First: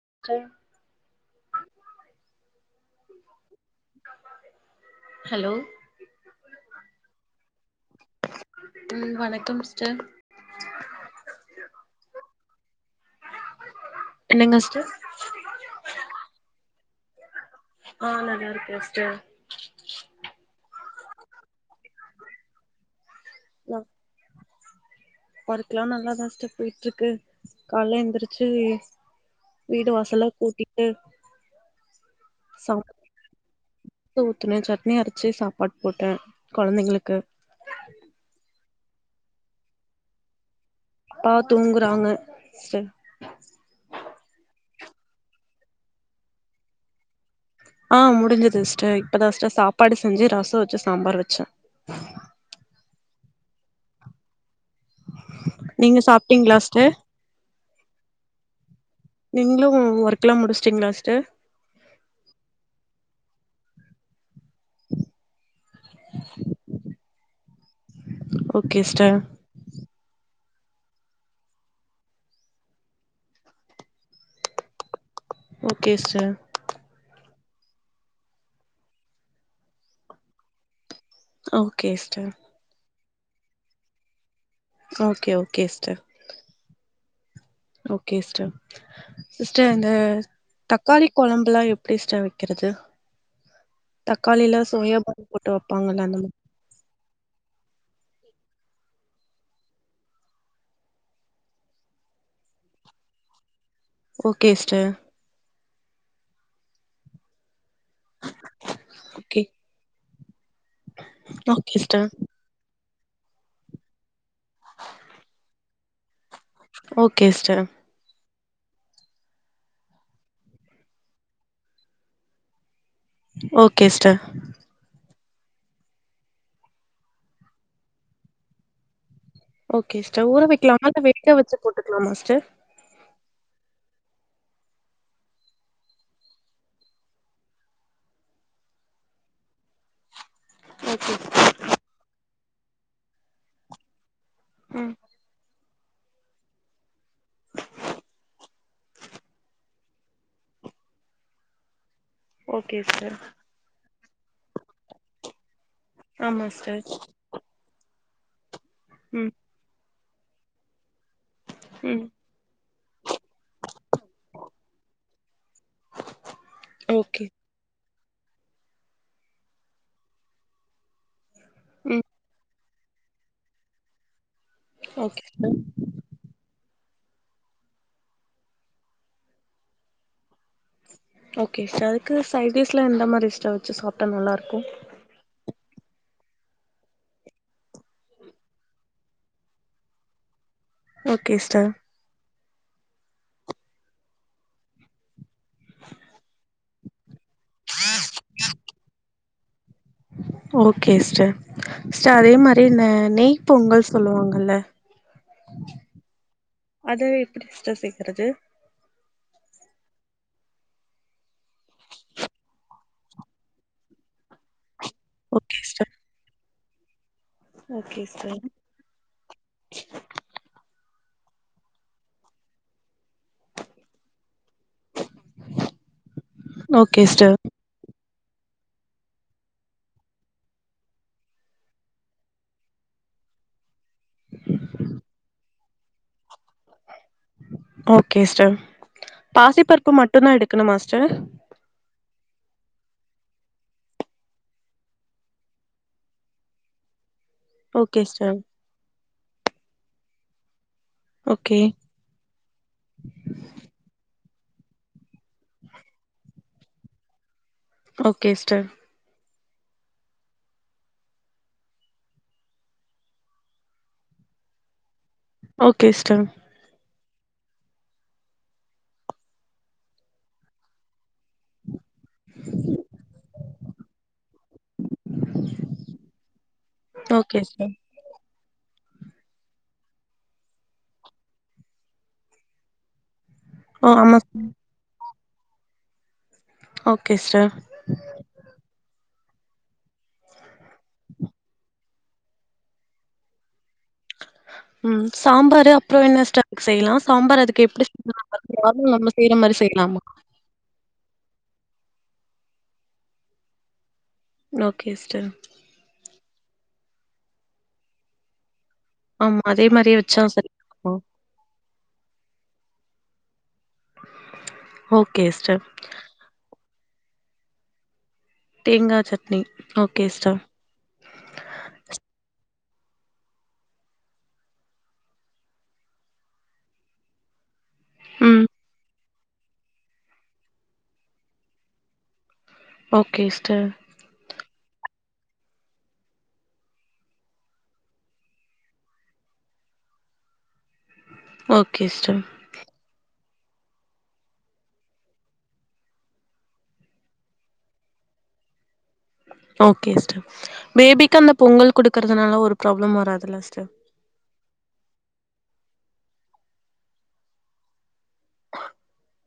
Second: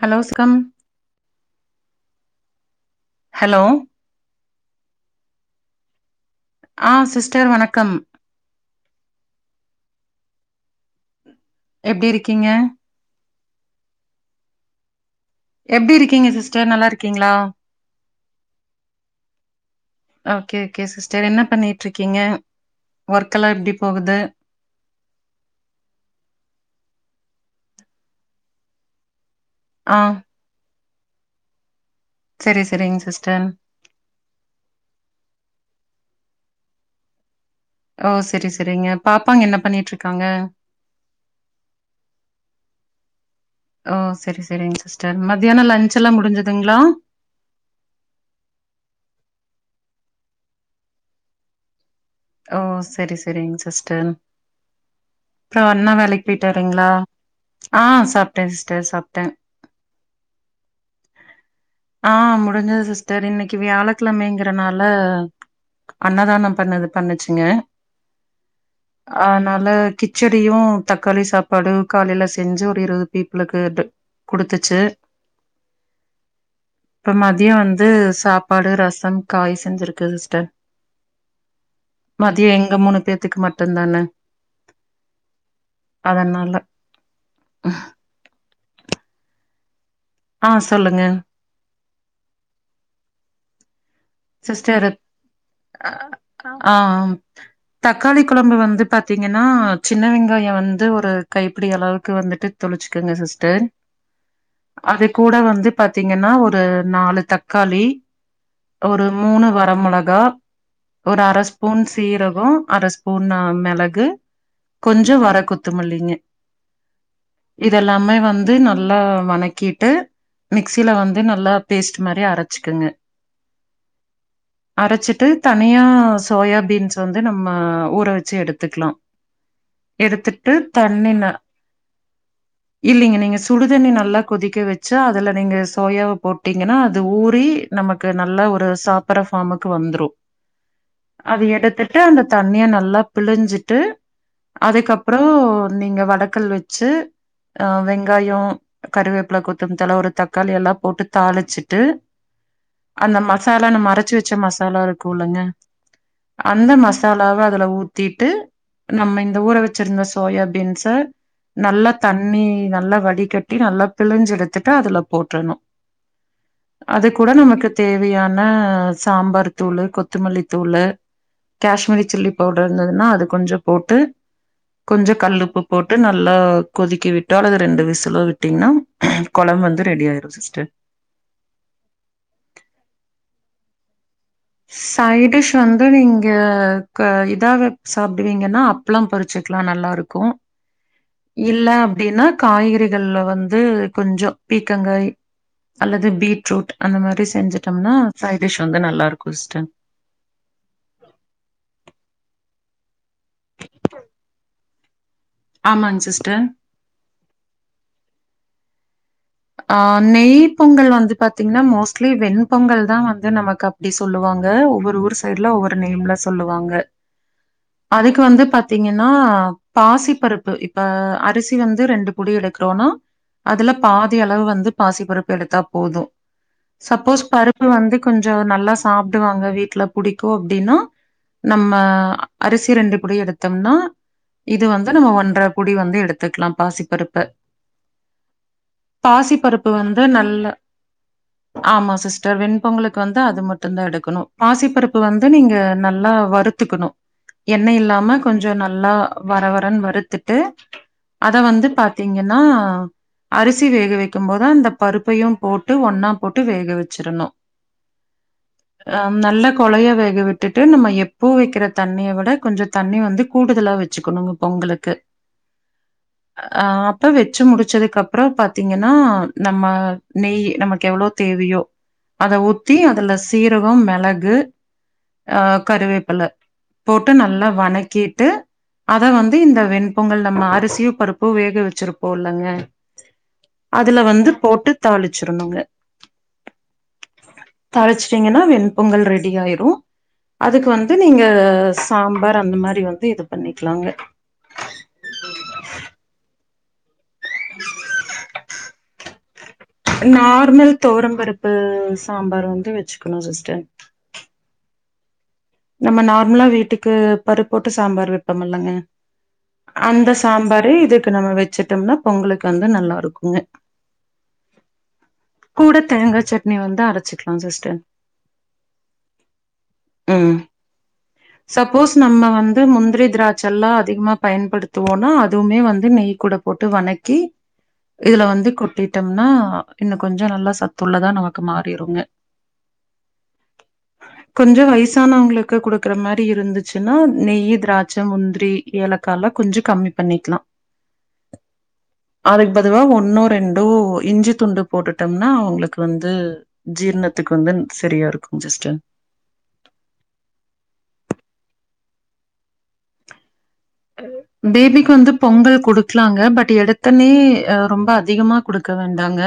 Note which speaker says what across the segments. Speaker 1: Hello
Speaker 2: sister
Speaker 1: ஸ்கம் hello
Speaker 2: hello
Speaker 1: ஆ sister வணக்கம்
Speaker 2: ம் வணக்கம் சிஸ்டர்
Speaker 1: எப்டி இருக்கீங்க
Speaker 2: என்னங்க சிஸ்டர்
Speaker 1: எப்டி இருக்கீங்க சிஸ்டர் நல்லார்க்கீங்ளா
Speaker 2: ஆ நல்லா இருக்க சிஸ்டர்
Speaker 1: ஓகே ஓகே சிஸ்டர் என்ன பண்ணிட்ருக்கீங்க ஒர்க்கெல்லா எப்டி போகுது
Speaker 2: ஒர்க்கெல்லா நல்லா தா சிஸ்டர் போயிட்ருக்கு கால்ல எந்திரிச்சு வீடு
Speaker 1: ஆ
Speaker 2: வாசல்லா கூட்டிட்டு
Speaker 1: செரி செரிங் சிஸ்டர்
Speaker 2: ஊத்துண சட்னி அரச்சு சாப்பாட் போட்ட கொழந்தைங்களுக்கு
Speaker 1: ஓ செரி செரிங்க பாப்பாங்க என்ன பண்ணிட்ருக்காங்க
Speaker 2: ப்பா தூங்குறாங்க சிஸ்டர்
Speaker 1: ஓ செரி செரிங்க சிஸ்டர் மத்தியான லஞ்ச்செல்லா முடிஞ்ஜதுங்ளா
Speaker 2: ஆ முடுஞ்சது சிஸ்டர் இப்ப தா சிஸ்டர் சாப்பாடு செஞ்சு ரசம் வச்சு சாம்பார் வச்ச
Speaker 1: ஓ செரி செரிங் சிஸ்டர் அப்றோ அண்ணா
Speaker 2: நீங்க
Speaker 1: வேலக்
Speaker 2: சாப்ட்டீங்களா
Speaker 1: போய்ட்டாருங்ளா
Speaker 2: சிஸ்டர்
Speaker 1: ஆ சாப்ட சிஸ்டர் சாப்ட
Speaker 2: நீங்களு ஒர்க்லா முடிச்சுட்டீங்களா சிஸ்டர்
Speaker 1: ஆ முடிஞ்சது சிஸ்டர் இன்னக்கி வியாழக்கெழமங்கறனால அன்னதானம் பண்ணது பண்ணுச்சுங்க
Speaker 2: ஓகே சிஸ்டர்
Speaker 1: ஆ அதனால கிச்சடியு தக்காளி சாப்பாடு காலைல செஞ்சு ஒரு இருவது பீப்பிளுக்கு குடுத்துச்சு
Speaker 2: ஓகே ஸ்டர்
Speaker 1: இப்ப மதியம் வந்து சாப்பாடு ரசம் காய் செஞ்சுருக்க சிஸ்டர்
Speaker 2: ஓகே சிஸ்டர்
Speaker 1: மதிய எங்க மூணு பேத்துக்கு மட்டுந்தான
Speaker 2: ஓகே ஓகே ஸ்டர்
Speaker 1: அதனால
Speaker 2: ஓகே சிஸ்டர் சிஸ்டர் இந்த
Speaker 1: ஆ சொல்லுங்க
Speaker 2: தக்காளி கொழம்பு ல்லா எப்டி சிஸ்டர் வெக்கிறது தக்காளில
Speaker 1: சிஸ்டர்
Speaker 2: சோயாபான் போட்டு வைப்பாங்கல அந்த மாரி
Speaker 1: ஆ ஆ தக்காளி கொழம்பு வந்து பாத்தீங்கன்னா சின்ன வெங்காயம் வந்து ஒரு கைப்பிடி அளவுக்கு வந்துட்டு தொளிச்சிக்கங்க சிஸ்டர்
Speaker 2: ஓகே சிஸ்டர்
Speaker 1: அது கூட வந்து பாத்தீங்கன்னா ஒரு நாலு தக்காளி ஒரு
Speaker 2: ஓகே
Speaker 1: மூணு வர மொளகா ஒரு அர
Speaker 2: ஓகே
Speaker 1: ஸ்பூன்
Speaker 2: சிஸ்டர்
Speaker 1: சீரகம் அரஸ் ஸ்புன் ஆ மெளகு கொஞ்சோ வர கொத்துமல்லிங்க
Speaker 2: ஓகே சிஸ்டர்
Speaker 1: எல்லாமே வந்து நல்லா வணக்கிட்டு மிக்சில வந்து நல்லா பேஸ்ட் மாரி அரச்சிக்குங்க
Speaker 2: ஓகே சிஸ்டர்
Speaker 1: அரச்சிட்டு தனியா சோயா பீன்ஸ் வந்து நம்ம ஊற வச்சு எடுத்துக்கலா
Speaker 2: ஓகே சிஸ்டர் ஊற வைக்கலாமா வெடிக்க வெச்சு போட்டுக்கலாமா சிஸ்டர்
Speaker 1: இல்லைங்க நீங்க சுடுதண்ணி நல்லா கொதிக்க வச்சா அதுல நீங்க சோயாவை போட்டீங்கன்னா அது ஊறி நமக் க்கு நல்லா ஒரு சாப்படுற ஃபார்முக்கு வந்துரும்
Speaker 2: ஓகே
Speaker 1: அத எடுத்துட்டு அந்த தண்ணிய நல்லா பிழிஞ்சிட்டு
Speaker 2: ம்
Speaker 1: அதுக்கப்றோ நீங்க வடக்கல் வச்சு ஆ வெங்காயோ கருவேப்பில கொத்தமல்லி தல ஒரு தக்காளி எல்லா போட்டு தாளிச்சிட்டு
Speaker 2: ஓகே சிஸ்டர்
Speaker 1: அந்த மசாலா நம்ம அரச்சு வச்ச மசாலா இருக்கும்லங்க
Speaker 2: ஆமா
Speaker 1: அந்த
Speaker 2: சிஸ்டர்
Speaker 1: மசா லாவ அதுல ஊத்திட்டு நம்ம
Speaker 2: ம்
Speaker 1: இந்த ஊர வச்சிருந்த சோயா பீன்ஸ நல்லா
Speaker 2: ம்
Speaker 1: தண்ணி நல்லா வடிகட்டி நல்லா பிழிஞ்சு எடுத்துட்டு அதுல போட்டுணும் அது
Speaker 2: ஓகே
Speaker 1: கூட நமக்கு தேவையான சாம்பார் தூள் கொத்தமல்லி தூள் காஷ்மீரி
Speaker 2: ம்
Speaker 1: சில்லி பவுடர் இருந்துதுனா அது கொஞ்சோ போட்டு கொஞ்ச
Speaker 2: ஓகே
Speaker 1: கல்
Speaker 2: சிஸ்டர்
Speaker 1: போட்டு ந நல்லா கொதிக்க விட்டோ அல்லது ரெண்டு விசலோ விட்டீங்கன்னா கொழம்பு வந்து ரெடி ஆயிடும் சிஸ்டர்
Speaker 2: ஓகே சிஸ்டர் அதுக்கு சைட்டிஸ்லா எந்த மாரி சிஸ்டர் வெச்சு சாப்ட்டா நல்லாருக்கும்
Speaker 1: சைட்டிஷ் வந்து நீங்க இதாவ சாப்பிடுவீங்கன்னா அப்பளோ பொறிச்சுக்கலா நல்லாருக்கும்
Speaker 2: ஓகே
Speaker 1: இல்ல
Speaker 2: சிஸ்டர்
Speaker 1: அப்படின்னா காய்கறிகள்ல வந்து கொஞ்சோ பீக்கங்காய் அல்லது பீட்ரூட் அந்த மாரி செஞ்சட்டோம்னா சைடிஷ் வந்து நல்லா இருக்கும் சிஸ்டர்
Speaker 2: ஓகே சிஸ்டர் சிஸ்டர் அதே மாரி இந்த நெய் பொங்கல்ன்னு சொல்லுவாங்கல்ல
Speaker 1: ஆமாங்க சிஸ்டர்
Speaker 2: அத எப்டி சிஸ்டர் சேக்கறது
Speaker 1: ஆ நெய் பொங்கல் வந்து பாத்தீங்கன்னா மோஸ்ட்லி வெண்பொங்கல் தா வந்து நமக்கு அப்டி சொல்லுவாங்க ஒவ்வொரு ஊர் சைட்ல
Speaker 2: ஓகே
Speaker 1: ஒவ்வொரு
Speaker 2: சிஸ்டர்
Speaker 1: நேம்ல சொல்லுவாங்க
Speaker 2: ஓகே
Speaker 1: அதுக்கு
Speaker 2: சிஸ்டர்
Speaker 1: வந்து பாத்தீங்கன்னா பாசி பருப்பு இப் ப்ப அரிசி வந்து ரெண்டு புடி எடுக்கிறோன்னா அதுல பாதி அளவு வந்து பாசிபருப்பு எடுத்தா போதும் சப்போஸ் பருப்பு வந்து கொஞ்சோ நல்லா சாப்பிடுவாங்க வீட்டுல புடிக்கும் அப்டின்னா நம்ம அரிசி ரெண்டு புடி எடுத்தம்னா இது வந்து நம்ம ஒன்ற புடி வந்து எடுத்துக்கலா பாசிப்பருப்ப
Speaker 2: ஓகே சிஸ்டர் பாசிப்பருப்பு
Speaker 1: வந்து
Speaker 2: மட்டுதா
Speaker 1: நல்ல
Speaker 2: எடுக்கணுமா சிஸ்டர்
Speaker 1: ஆமா சிஸ்டர் வெண்பொங்கலுளுக்கு வந்து அது மட்டு தா எடுக்கணு பாசிப்பருப்பு வந்து நீங்க நல்லா வ ருத்துக்குணு எண்ண
Speaker 2: ஓகே
Speaker 1: இல்லாம
Speaker 2: சிஸ்டர்
Speaker 1: கொஞ்ச நல்லா வர வரன்னு வறுத்துட்டு அத
Speaker 2: ஓகே
Speaker 1: வந்து பா த்தீங்கனா அரிசி வேக வைக்கும் போது அந்த பருப்பையு போட்டு ஒன்னா போட்டு வேக வச்சுரணு
Speaker 2: ஓகே சிஸ்டர்
Speaker 1: அ நல்ல கொலையா வேகவிட்டுட்டு நம்ம எப்போ வைக்கிற தண்ணியை விட கொஞ்ச தண்ணி வந்து கூடுதலா வச் ச்சுக்கணுங்க பொங்களுக்கு
Speaker 2: ஓகே சிஸ்டர்
Speaker 1: ஆ அப்ப வச்சு முடிச்சதுக் அப் ப்றோ பாத்தீங்கனா நம்ம நெய் நமக்கு எவ்ளோ தேவையோ அத ஊத்தி அதுல சீரகோ மிளகு அ கருவேப்பில போட்டு
Speaker 2: ஓகே
Speaker 1: நல்லா
Speaker 2: சிஸ்டர்
Speaker 1: வணக்கிட்டு அத வந்து இந்த வெண்பொங்கல் நம்ம அரிசியு பருப்பு வேக வச்சிருப்போலங்க
Speaker 2: ஓ
Speaker 1: அதுல
Speaker 2: ஆமா
Speaker 1: வந்து போட்டு தாளிச்சிரணுங்க
Speaker 2: ஓகே சிஸ்டர்
Speaker 1: தாளிச்ட்டீங்கனா வெண் பொங்கல் ரெடி ஆயிரு அதுக்கு வந்து நீங்க சாம்பார் அந்த மாரி வந்து இது பண்ணிக்கலாங்க
Speaker 2: ம் சாம்பாரு அப்றோ என்ன சிஸ்டர் செய்யலா சாம்பார் அதுக் எப்டி [unintelligible] அதுவு நம்ம செய்யற மாரி செய்லாமா
Speaker 1: தொவரம்பருப்பு சாம்பார் வந்து வச்சுக்கணு சிஸ்டர்
Speaker 2: ஓகே சிஸ்டர்
Speaker 1: நம்ம நார்மலா வீட்டுக்கு பருப் போட்டு சாம்பார் வைப்பமல்லங்க
Speaker 2: ஆமா அதே மாரியே
Speaker 1: அந்த
Speaker 2: வச்சா சரி
Speaker 1: சாம்பாரே இதுக்கு நம்ம வச்சுட்டம்னா பொங்கலுக்கு வந்து நல்லா இருக்குங்க
Speaker 2: ஓகே சிஸ்டர்
Speaker 1: கூட தேங்கா சட்னி வந்து அரச்சுக்கலா சிஸ்டர்
Speaker 2: தேங்கா சட்னி ஓகே சிஸ்டர்
Speaker 1: ம் சப்போஸ் நம்ம வந்து முந்திரி திராட்ச எல்லா அதிகமா பயன்படுத்துவோனா அதுமே வந்து நெய் குட போட்டு வணக்கி இதுல
Speaker 2: ம்
Speaker 1: வந்து கொட்டி டிடம்னா இன்னு கொஞ்ச நல்லா சத்துள்ளதா நமக்கு மாறிருங்க
Speaker 2: ஓகே சிஸ்டர்
Speaker 1: கொஞ்ச வயசு வயசானவங்களுக்கு கொடுக்கற மாரி இருந்துச்சுனா நெய் திராட்ச முந்திரி ஏலக்காலா கொஞ்ச கம்மி பண்ணிக்கலா
Speaker 2: ஓகே சிஸ்டர்
Speaker 1: அதுக்கு பதிவா ஒன்னோ ரெண்டோ இஞ்சி துண்டு போட்டுட்டம்னா அவங்ளுக்கு வந்து ஜீர்ணத்துக்கு வந்து சரியா இருக்கு சிஸ்டர்
Speaker 2: ஓகே சிஸ்டர் பேபிக்கு அந்த பொங்கல் குடுக்கறதுனால ஒரு ப்ராப்ளம் வராதுல்ல சிஸ்டர்
Speaker 1: [unintelligible] பேபிக்கு வந்து பொங்கல் குடுக்கலாங்க பட் எடுத்தன்னே ரொம்ப அதிகமா குடுக்க வேண்டாங்க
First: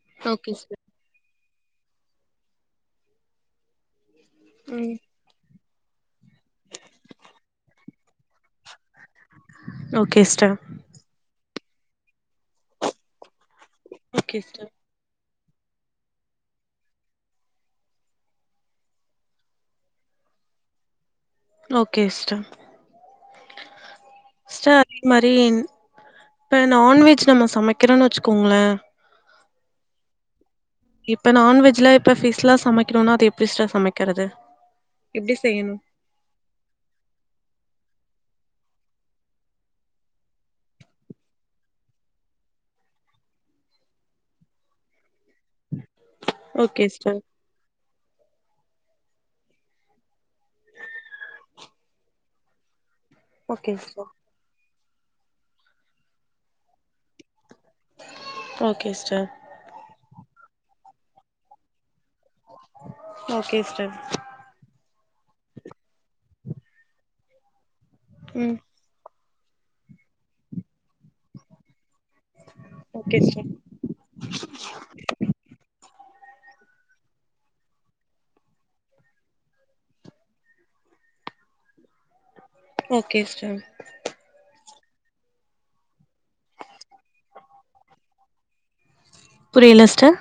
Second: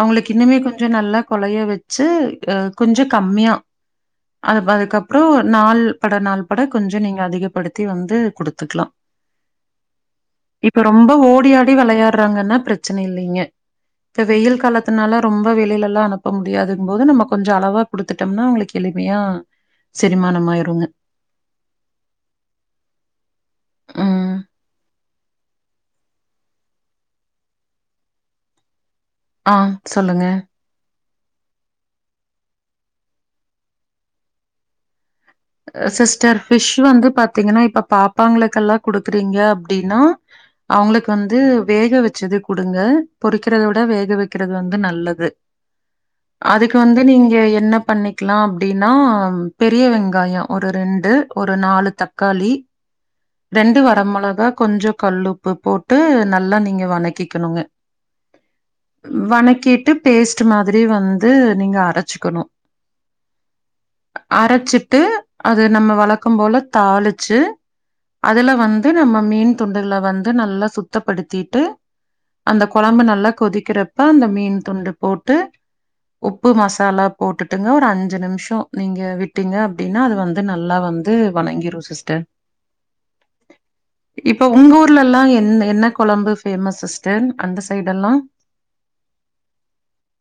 Speaker 1: அவங்ளுக்கு
Speaker 2: ஓகே
Speaker 1: இன்னுமே
Speaker 2: சிஸ்டர்
Speaker 1: கொஞ்ச நல்லா கொலயாவச்சு அ கொஞ்ச கம்மியா அது
Speaker 2: ம்
Speaker 1: அதுக்கப்பறோ நாள் பட நாள் பட கொஞ்ச நீங்க அதிகப்படுத்தி வந்து குடுத்துக்கலா
Speaker 2: ஓகே சிஸ்டர்
Speaker 1: இப்ப ரொம்ப ஓடி ஆடி விளையாடுறாங்கனா பிரச்சன இல்லீங்க இப்போ
Speaker 2: ஓகே
Speaker 1: வெயில்
Speaker 2: சிஸ்டர்
Speaker 1: காலத் அதனால ரொம்ப வெளில எல்லா அனுப்ப முடியாதுங்கும்போது நம்ம கொஞ்சோ அளவா குடுத்துட்டம்னா அவங்களுக்கு எளிமையா செரிமானம் ஆயிருங்க
Speaker 2: ஓகே சிஸ்டர்
Speaker 1: ம்.
Speaker 2: சிஸ்டர் மாறின் இப்போ நான்வெஜ் நம்ம சமைக்றோன்னு வச்சுக்கோங்ளே
Speaker 1: ஆ சொல்லுங்க
Speaker 2: இப்ப நான் வெஜ்லா இப்ப ஃபிஷ்லா சமைக்கணும்னா அது எப்டி சிஸ்டர் சமைக்கிறது எப்டி செய்யணு
Speaker 1: சிஸ்டர் ஃபிஷ் வந்து பாத்தீங்கன்னா இப்ப பாப்பாங்களுக்கெல்லா குடுக்குறீங்க அப்டின்னா அவங்களுக்கு வந்து வேக வச்சது குடுங்க பொறிக்கறத விட வேக வைக்கறது வந்து நல்லது அதுக்கு
Speaker 2: ஓகே
Speaker 1: வந்து
Speaker 2: சிஸ்டர்
Speaker 1: நீங்க என்ன பண்ணிக்லா அப்டின்னா பெரிய வெங் காயம் ஒரு ரெண்டு ஒரு நாலு தக்காளி
Speaker 2: ஓகே
Speaker 1: ரெண்டு வர
Speaker 2: சிஸ்டர்
Speaker 1: மொளகா கொஞ்சோ கல்லுப்பு போட்டு நல்லா நீங்க வணக்கிகுணுங்க
Speaker 2: ஓகே சிஸ்டர்
Speaker 1: வணகிட்டு பேஸ்ட் மாதிரி வந்து நீங்க அரச்சுக்கணு
Speaker 2: ஓகே சிஸ்டர்
Speaker 1: அரச்சிட்டு அது நம்ம வழக்கம் போல தாளிச்சு அதுல
Speaker 2: ம்
Speaker 1: வந்து நம்ம மீன் துண்டுகள வந்து நல்லா சுத் தப்படுத்திட்டு அந்த கொழம்பு
Speaker 2: ஓகே
Speaker 1: நல்லா
Speaker 2: சிஸ்டர்
Speaker 1: கொதிக்கிறப்ப அந்த மீன் துண்ட போட்டு உப்பு மசாலா போட்டுட்டுங்க ஒரு அஞ்சு நிமிஷம் நீங்க விட்டீங்க அப்டின்னா அது வந்து நல்லா வந் து வணங்கிரும் சிஸ்டர்
Speaker 2: ஓகே சிஸ்டர்
Speaker 1: இப்ப உங்க ஊர்ல எல்லா என் என்ன கொழம்பு பேமஸ் சிஸ்டர் அந்த சைடு எல்லா
Speaker 2: புரில ஸ்டர்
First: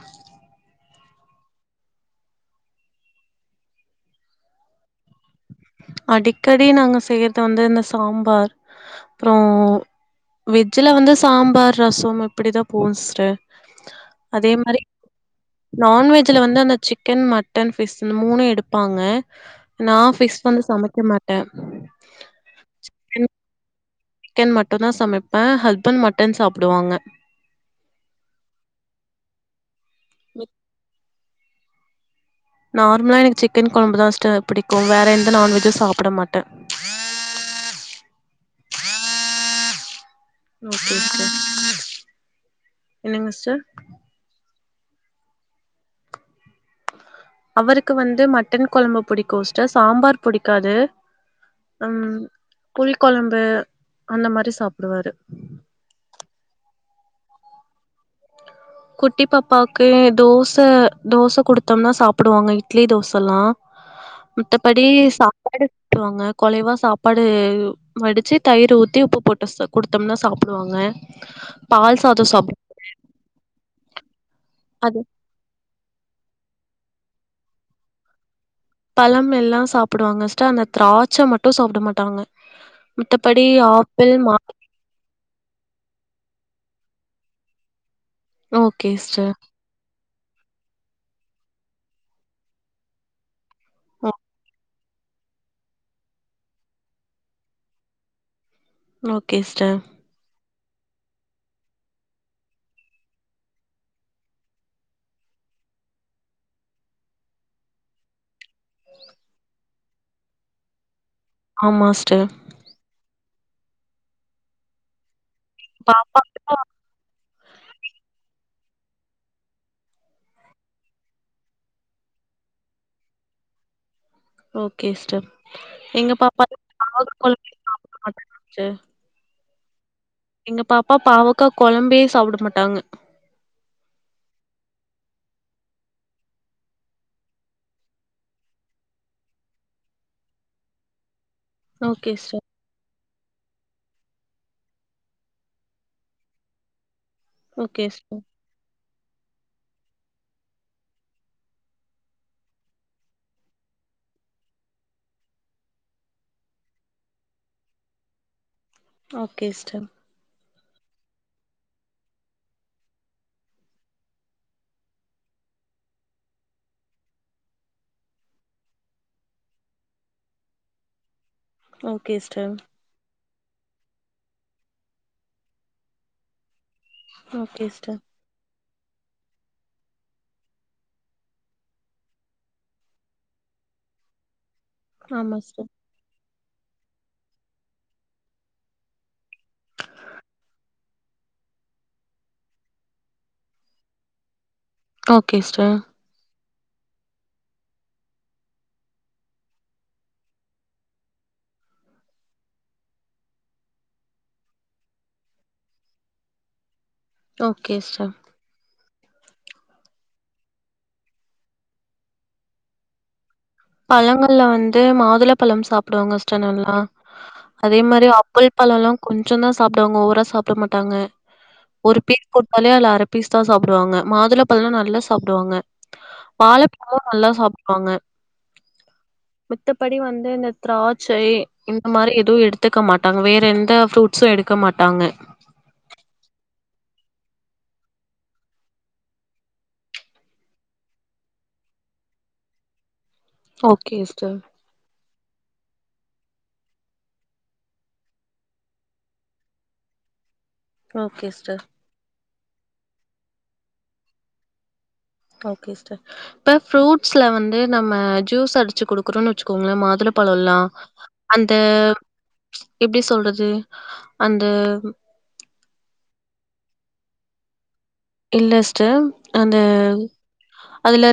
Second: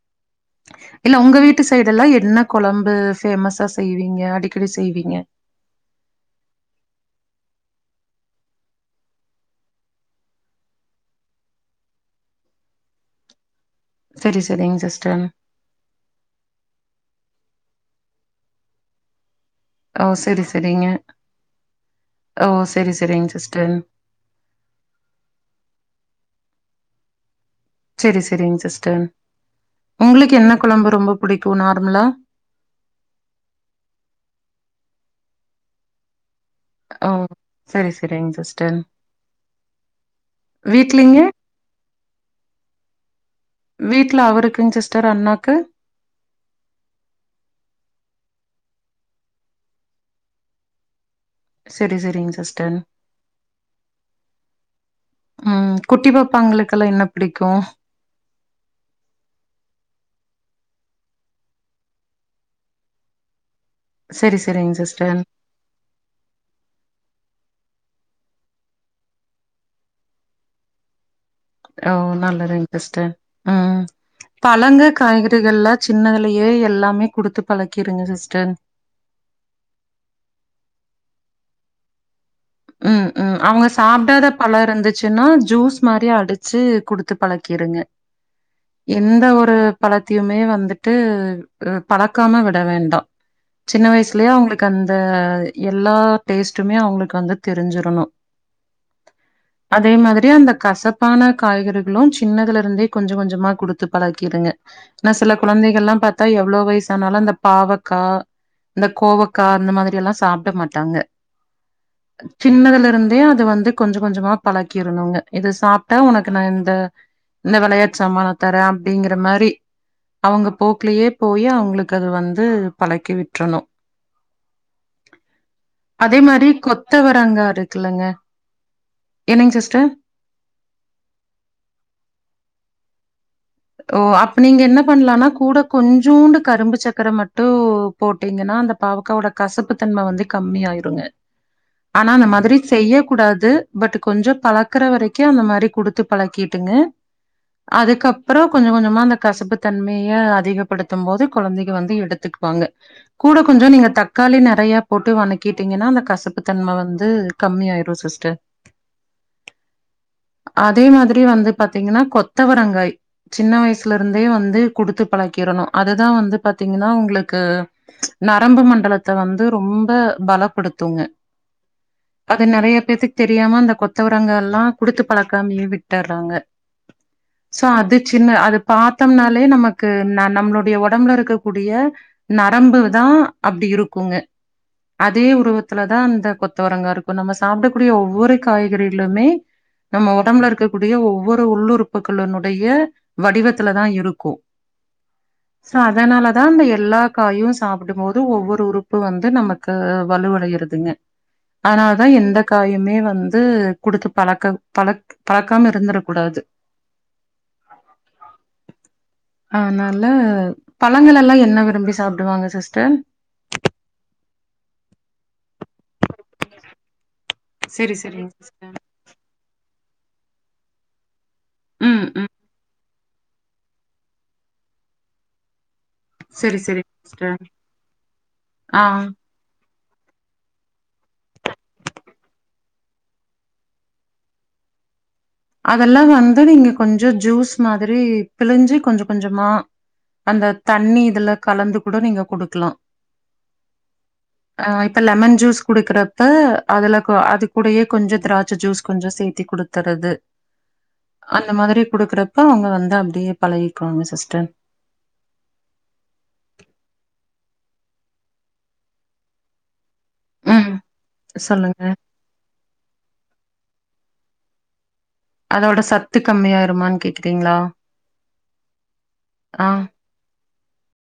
Speaker 1: இல்ல உங்க வீட்டு சைடு எல்லா என்ன கொழம்பு பேமஸா செய்வீங்க அடிக்கடி செய்வீங்க
Speaker 2: அடிக்கடி நாங்க செய்றது வந்து இந்த சாம்பார் அப்றோ வெஜ்ல வந்து சாம்பார் ரசம் இப்டிதா போகும் சிஸ்டர்
Speaker 1: சரி,
Speaker 2: அதே
Speaker 1: சரிங்க
Speaker 2: மாறி
Speaker 1: சிஸ்டர்.
Speaker 2: நான்வெஜ்ல வந்து அந்த சிக்கன் மட்டன் ஃபிஷ் இந்த மூணும் எடுப்பாங்க நா
Speaker 1: ஓ!
Speaker 2: ஃபி்ஷ்
Speaker 1: சரி, சரிங்க.
Speaker 2: சமைக்க மாட்டே
Speaker 1: ஓ சேரி சரிங் சிஸ்டர்
Speaker 2: சிக்கன் மட்டுந்தா சமைப்பே ஹஸ்பண்ட் மட்டன் சாப்புடுவாங்க
Speaker 1: சேரி சரிங் சிஸ்டர் உங்களுக்கு என்ன கொழம்பு ரொம்ப புடிக்கும் நார்மலா
Speaker 2: நார்மலா எனக்கு சிக்கன் கொழம்புதா சிஸ்டர் பிடிக்கும் வேற எந்த நான்வெஜ்ஜும் சாப்புட மாட்டே
Speaker 1: ஓ சரி சரிங் சிஸ்டர்
Speaker 2: ஓகே
Speaker 1: வீட்லங்க?
Speaker 2: ஓகே என்னங்க சிஸ்டர்
Speaker 1: வீட்ல அவருக்குங் சிஸ்டர் அண்ணாக்கு
Speaker 2: அவருக்கு வந்து மட்டன் கொழம்பு புடிக்கும் சிஸ்டர் சாம்பார் புடிக்காது
Speaker 1: சரி,
Speaker 2: உம்
Speaker 1: சரிங்க சிஸ்டர்.
Speaker 2: புளி கொழம்பு அந்த மாறி சாப்புடுவாரு
Speaker 1: ம் குட்டி பாப்பாங்களுக்குல்லா என்ன புடிக்கும்
Speaker 2: குட்டி பாப்பாவுக்கு தோச தோச குடுத்தோம்னா சாப்புடுவாங்க இட்லி தோசல்லா
Speaker 1: சரி சரிங்க
Speaker 2: மித்தபடி
Speaker 1: சிஸ்டர்
Speaker 2: சா ப்பாடு விட்டுருவாங்க கொழைவா சாப்பாடு வடிச்சு தயிர் ஊத்தி உப்பு போட்டு சாப் குடுத்தம்னா சாப்புடுவாங்க
Speaker 1: அப்றோ
Speaker 2: பால் சாதோ
Speaker 1: நல்லதுங் சிஸ்டர் உம் பழங்க
Speaker 2: அது
Speaker 1: காய் கறிகள்ல சின்னதுலயே எல்லாமே குடுத்து பழக்கிருங்க சிஸ்டர்
Speaker 2: பழமெல்லா சாப்டுவாங்க ஸ்டர் அந்த திராட்ச மட்டு சாப்ட மாட்டாங்க
Speaker 1: ம் ம்
Speaker 2: மத்தபடி
Speaker 1: அவுங்க
Speaker 2: ஆப்பிள்
Speaker 1: சாப்டாத
Speaker 2: மா
Speaker 1: பழோ இருந்து ச்சுன்னா ஜூஸ் மாரி அடிச்சு குடுத்து பழக்கிருங்க
Speaker 2: ஓகே
Speaker 1: எந்த
Speaker 2: சிஸ்டர்
Speaker 1: ஒரு பழத்தியுமே வந்துட்டு பழக்காம விட வேண்டா சின்ன வய்சுலே அவுங்ளுக் அந்த எல்லா டேஸ்ட்டுமே அவுங்ளுக்கு வந்து தெரிஞ்சிருனு
Speaker 2: ஓகே சிஸ்டர்
Speaker 1: அதே மாதிரி அந்த கசப் பான காய்கறிகளு சின்னதுலருந்தே கொஞ்ச கொஞ்சமா குடுத்து பழக்கிருங்க னா சில குழந்தைகள்ல்லா பாத்தா எவ்ளோ வய்சானாலு அந்த பாவக்கா இந்த கோவக்கா அந்த மாதிரில்லா சாப்ட மாட்டாங்க
Speaker 2: ஆமா ஸ்டர்
Speaker 1: சின்னதுலருந்தே அத வந்து கொஞ்ச கொஞ்சமா பழக்கிருனுங்க இது சாப்ட்டா
Speaker 2: பாப்பாக்கு
Speaker 1: ஒனக்கு நா இந்த இந்த வெளயாட்டு சாமான தரே அப்டிங்ற மாரி அவங்க போக்லயே போயி அவுங்ளுக்கு அது வந்து பழக்கி விட்றனு
Speaker 2: ஓகே ஸ்டர் எங்க பாப்பா கொழம்பே
Speaker 1: த்தவரங்கா
Speaker 2: சாப்ட
Speaker 1: இருக்குலங்க
Speaker 2: மாட்டாங்க சிஸ்டர்
Speaker 1: என்னங் சிஸ்டர்
Speaker 2: எங்க பாப்பா பாவக்கா கொழம்பே சாப்ட மாட்டாங்க
Speaker 1: ஓ அப் நீங்க என்ன பண்லான்னா கூட கொஞ்சூன்டு கரும்பு சக்கர மட்டு போட்டீங்கன்னா அந்த பாவக்காவோட கசப்பு தன்ம வந்து கம்மி ஆய்ருங்க ஆனா
Speaker 2: ஓகே
Speaker 1: அந்த
Speaker 2: சிஸ்டர்
Speaker 1: மாதிரி செய்யக் கூடாது பட்டு கொஞ்சோ பழக்குற வரைக்கு அந்த மாரி குடுத்து பழக்கிட்டுங்க
Speaker 2: ஓகே
Speaker 1: அதுக்கப்
Speaker 2: சிஸ்டர்
Speaker 1: றோ கொஞ்ச கொஞ்சமா அந்த கசப்பு தன்மய அதிகப்படுத்தும் போது கொழந்தைக வந்து எடுத்துக்வாங்க கூட கொஞ்சோ நீங்க தக்காளி நறையா போட்டு வணக்கிட்டீங்கன்னா அந்த கசப்புத்தன்ம வந்து கம்மி ஆய்ரு சிஸ்டர்
Speaker 2: ஓகே ஸ்டர்
Speaker 1: அதே மாதிரி வந்து பாத்தீங்கன்னா கொத்தவரங்காய் சின்ன வய்சுலருந்தே வந்து குடுத்து பழக்கிறனு அதுதா வந்து பாத்தீங்கன்னா உங்ளுக்கு நரம்பு மண்டலத்த வந்து ரொம்ப பலப்படுத்துங்க
Speaker 2: ஓகே
Speaker 1: அத
Speaker 2: சிஸ்டர்
Speaker 1: நறைய பேத்துக் தெரியாம அந்த கொத்தவரங்கால்லா குடுத்து பழக்காமே விட்டர்றாங்க
Speaker 2: ஓகே
Speaker 1: ஸோ அது
Speaker 2: சிஸ்டர்
Speaker 1: சின்ன அது பாத்தம்னாலே நமக்கு ந நம்ளுடைய ஒடம்புலருக்கக்கூடிய நரம்பு தா அப்டி இருக்குங்க அதே
Speaker 2: ஆமா சிஸ்டர்
Speaker 1: உருவத்துல தா அந்த கொத்தவரங்காருக்கு நம்ம சாப்டக்கூடிய ஒவ்வொரு காய்கறிலுமே நம்ம ஒடம்புல இருக்கக்கூடிய ஒவ்வொரு உள்ளுறுப்புக்களுன்னுடைய வடிவத்துலதாருக்கு
Speaker 2: ஓகே சிஸ்டர்
Speaker 1: ஸோ அதனால தா அந்த எல்லா காயு சாப்டும் போது ஒவ்வொரு உறுப்பு வந்து நமக்கு வலுவடையறதுங்க ஆனாலா தா எந்த காயுமே வந்து குடுத்து பழக்க பழ பழக்காம இருந்துரக்கூடாது
Speaker 2: ஓகே ஸ்டர்
Speaker 1: ஆனால பழங்களெல்லா என்ன விரும்பி சாப்டுவாங்க சிஸ்டர்
Speaker 2: பழங்கள்ல வந்து மாதுளபழம் சாப்டுவாங்க ஸ்டர் நல்லா அதே
Speaker 1: செரி
Speaker 2: மாரி
Speaker 1: செரிங்க சிஸ்டர்
Speaker 2: ஆப்பிள்பழோலா கொஞ்சொந்தா சாப்டுவாங்க ஓவரா சாப்ட மாட்டாங்க ஒரு
Speaker 1: ம்
Speaker 2: பீஸ்
Speaker 1: ம்
Speaker 2: கு [unintelligible] அல்ல அர பீஸ்தா சாப்டுவாங்க மாதுளபழோலா நல்லா சாப்டுவாங்க
Speaker 1: செரி செரிங்க
Speaker 2: வாழப்பழோலா நல்லா
Speaker 1: சிஸ்டர்
Speaker 2: சாப்டுவாங்க
Speaker 1: ஆ
Speaker 2: மித்தபடி வந்து இந்த திராட்சை இந்த மாரி எதும் எடுத்துக்க மாட்டாங்க வேற எந்த ஃப்ரூட்ஸு எடுக்க மாட்டாங்க
Speaker 1: அதெல்லா வந்து நீங்க கொஞ்சோ ஜூஸ் மாதிரி பிழிஞ்சி கொஞ்ச கொஞ்சமா அந்த தண்ணி இதுல கலந்து கூட நீங்க குடுக்கலா
Speaker 2: ஓகே ஸ்டர்
Speaker 1: ஆ இப்ப லெமன் ஜூஸ் குடுக்கறப்ப அதுல அ அது கூடயே கொஞ்சோ திராட்ச ஜூஸ் கொஞ்சோ சேத்தி குடு க்கிறது
Speaker 2: ஓகே
Speaker 1: அந்த
Speaker 2: சிஸ்டர்
Speaker 1: மாதிரி குடுக்குறப்ப அவுங்க வந்து அப்டியே பழகிக்குவாங்க சிஸ்டர்
Speaker 2: ஓகே ஸ்டர் இப்ப ஃப்ரூட்ஸ்ல வந்து நம்ம ஜூஸ் அடிச்சு குடுக்குறோன்னு வச்சுக்கோங்களே மாதுள பழோலா
Speaker 1: ம்
Speaker 2: அந்த
Speaker 1: சொல்லுங்க
Speaker 2: எப்டி சொல்றது அந்த
Speaker 1: அதோட சத்து கம்மியாயிருமான்னு கேக்றீங்ளா
Speaker 2: இல்ல ஸ்டே அந்த அதுலரு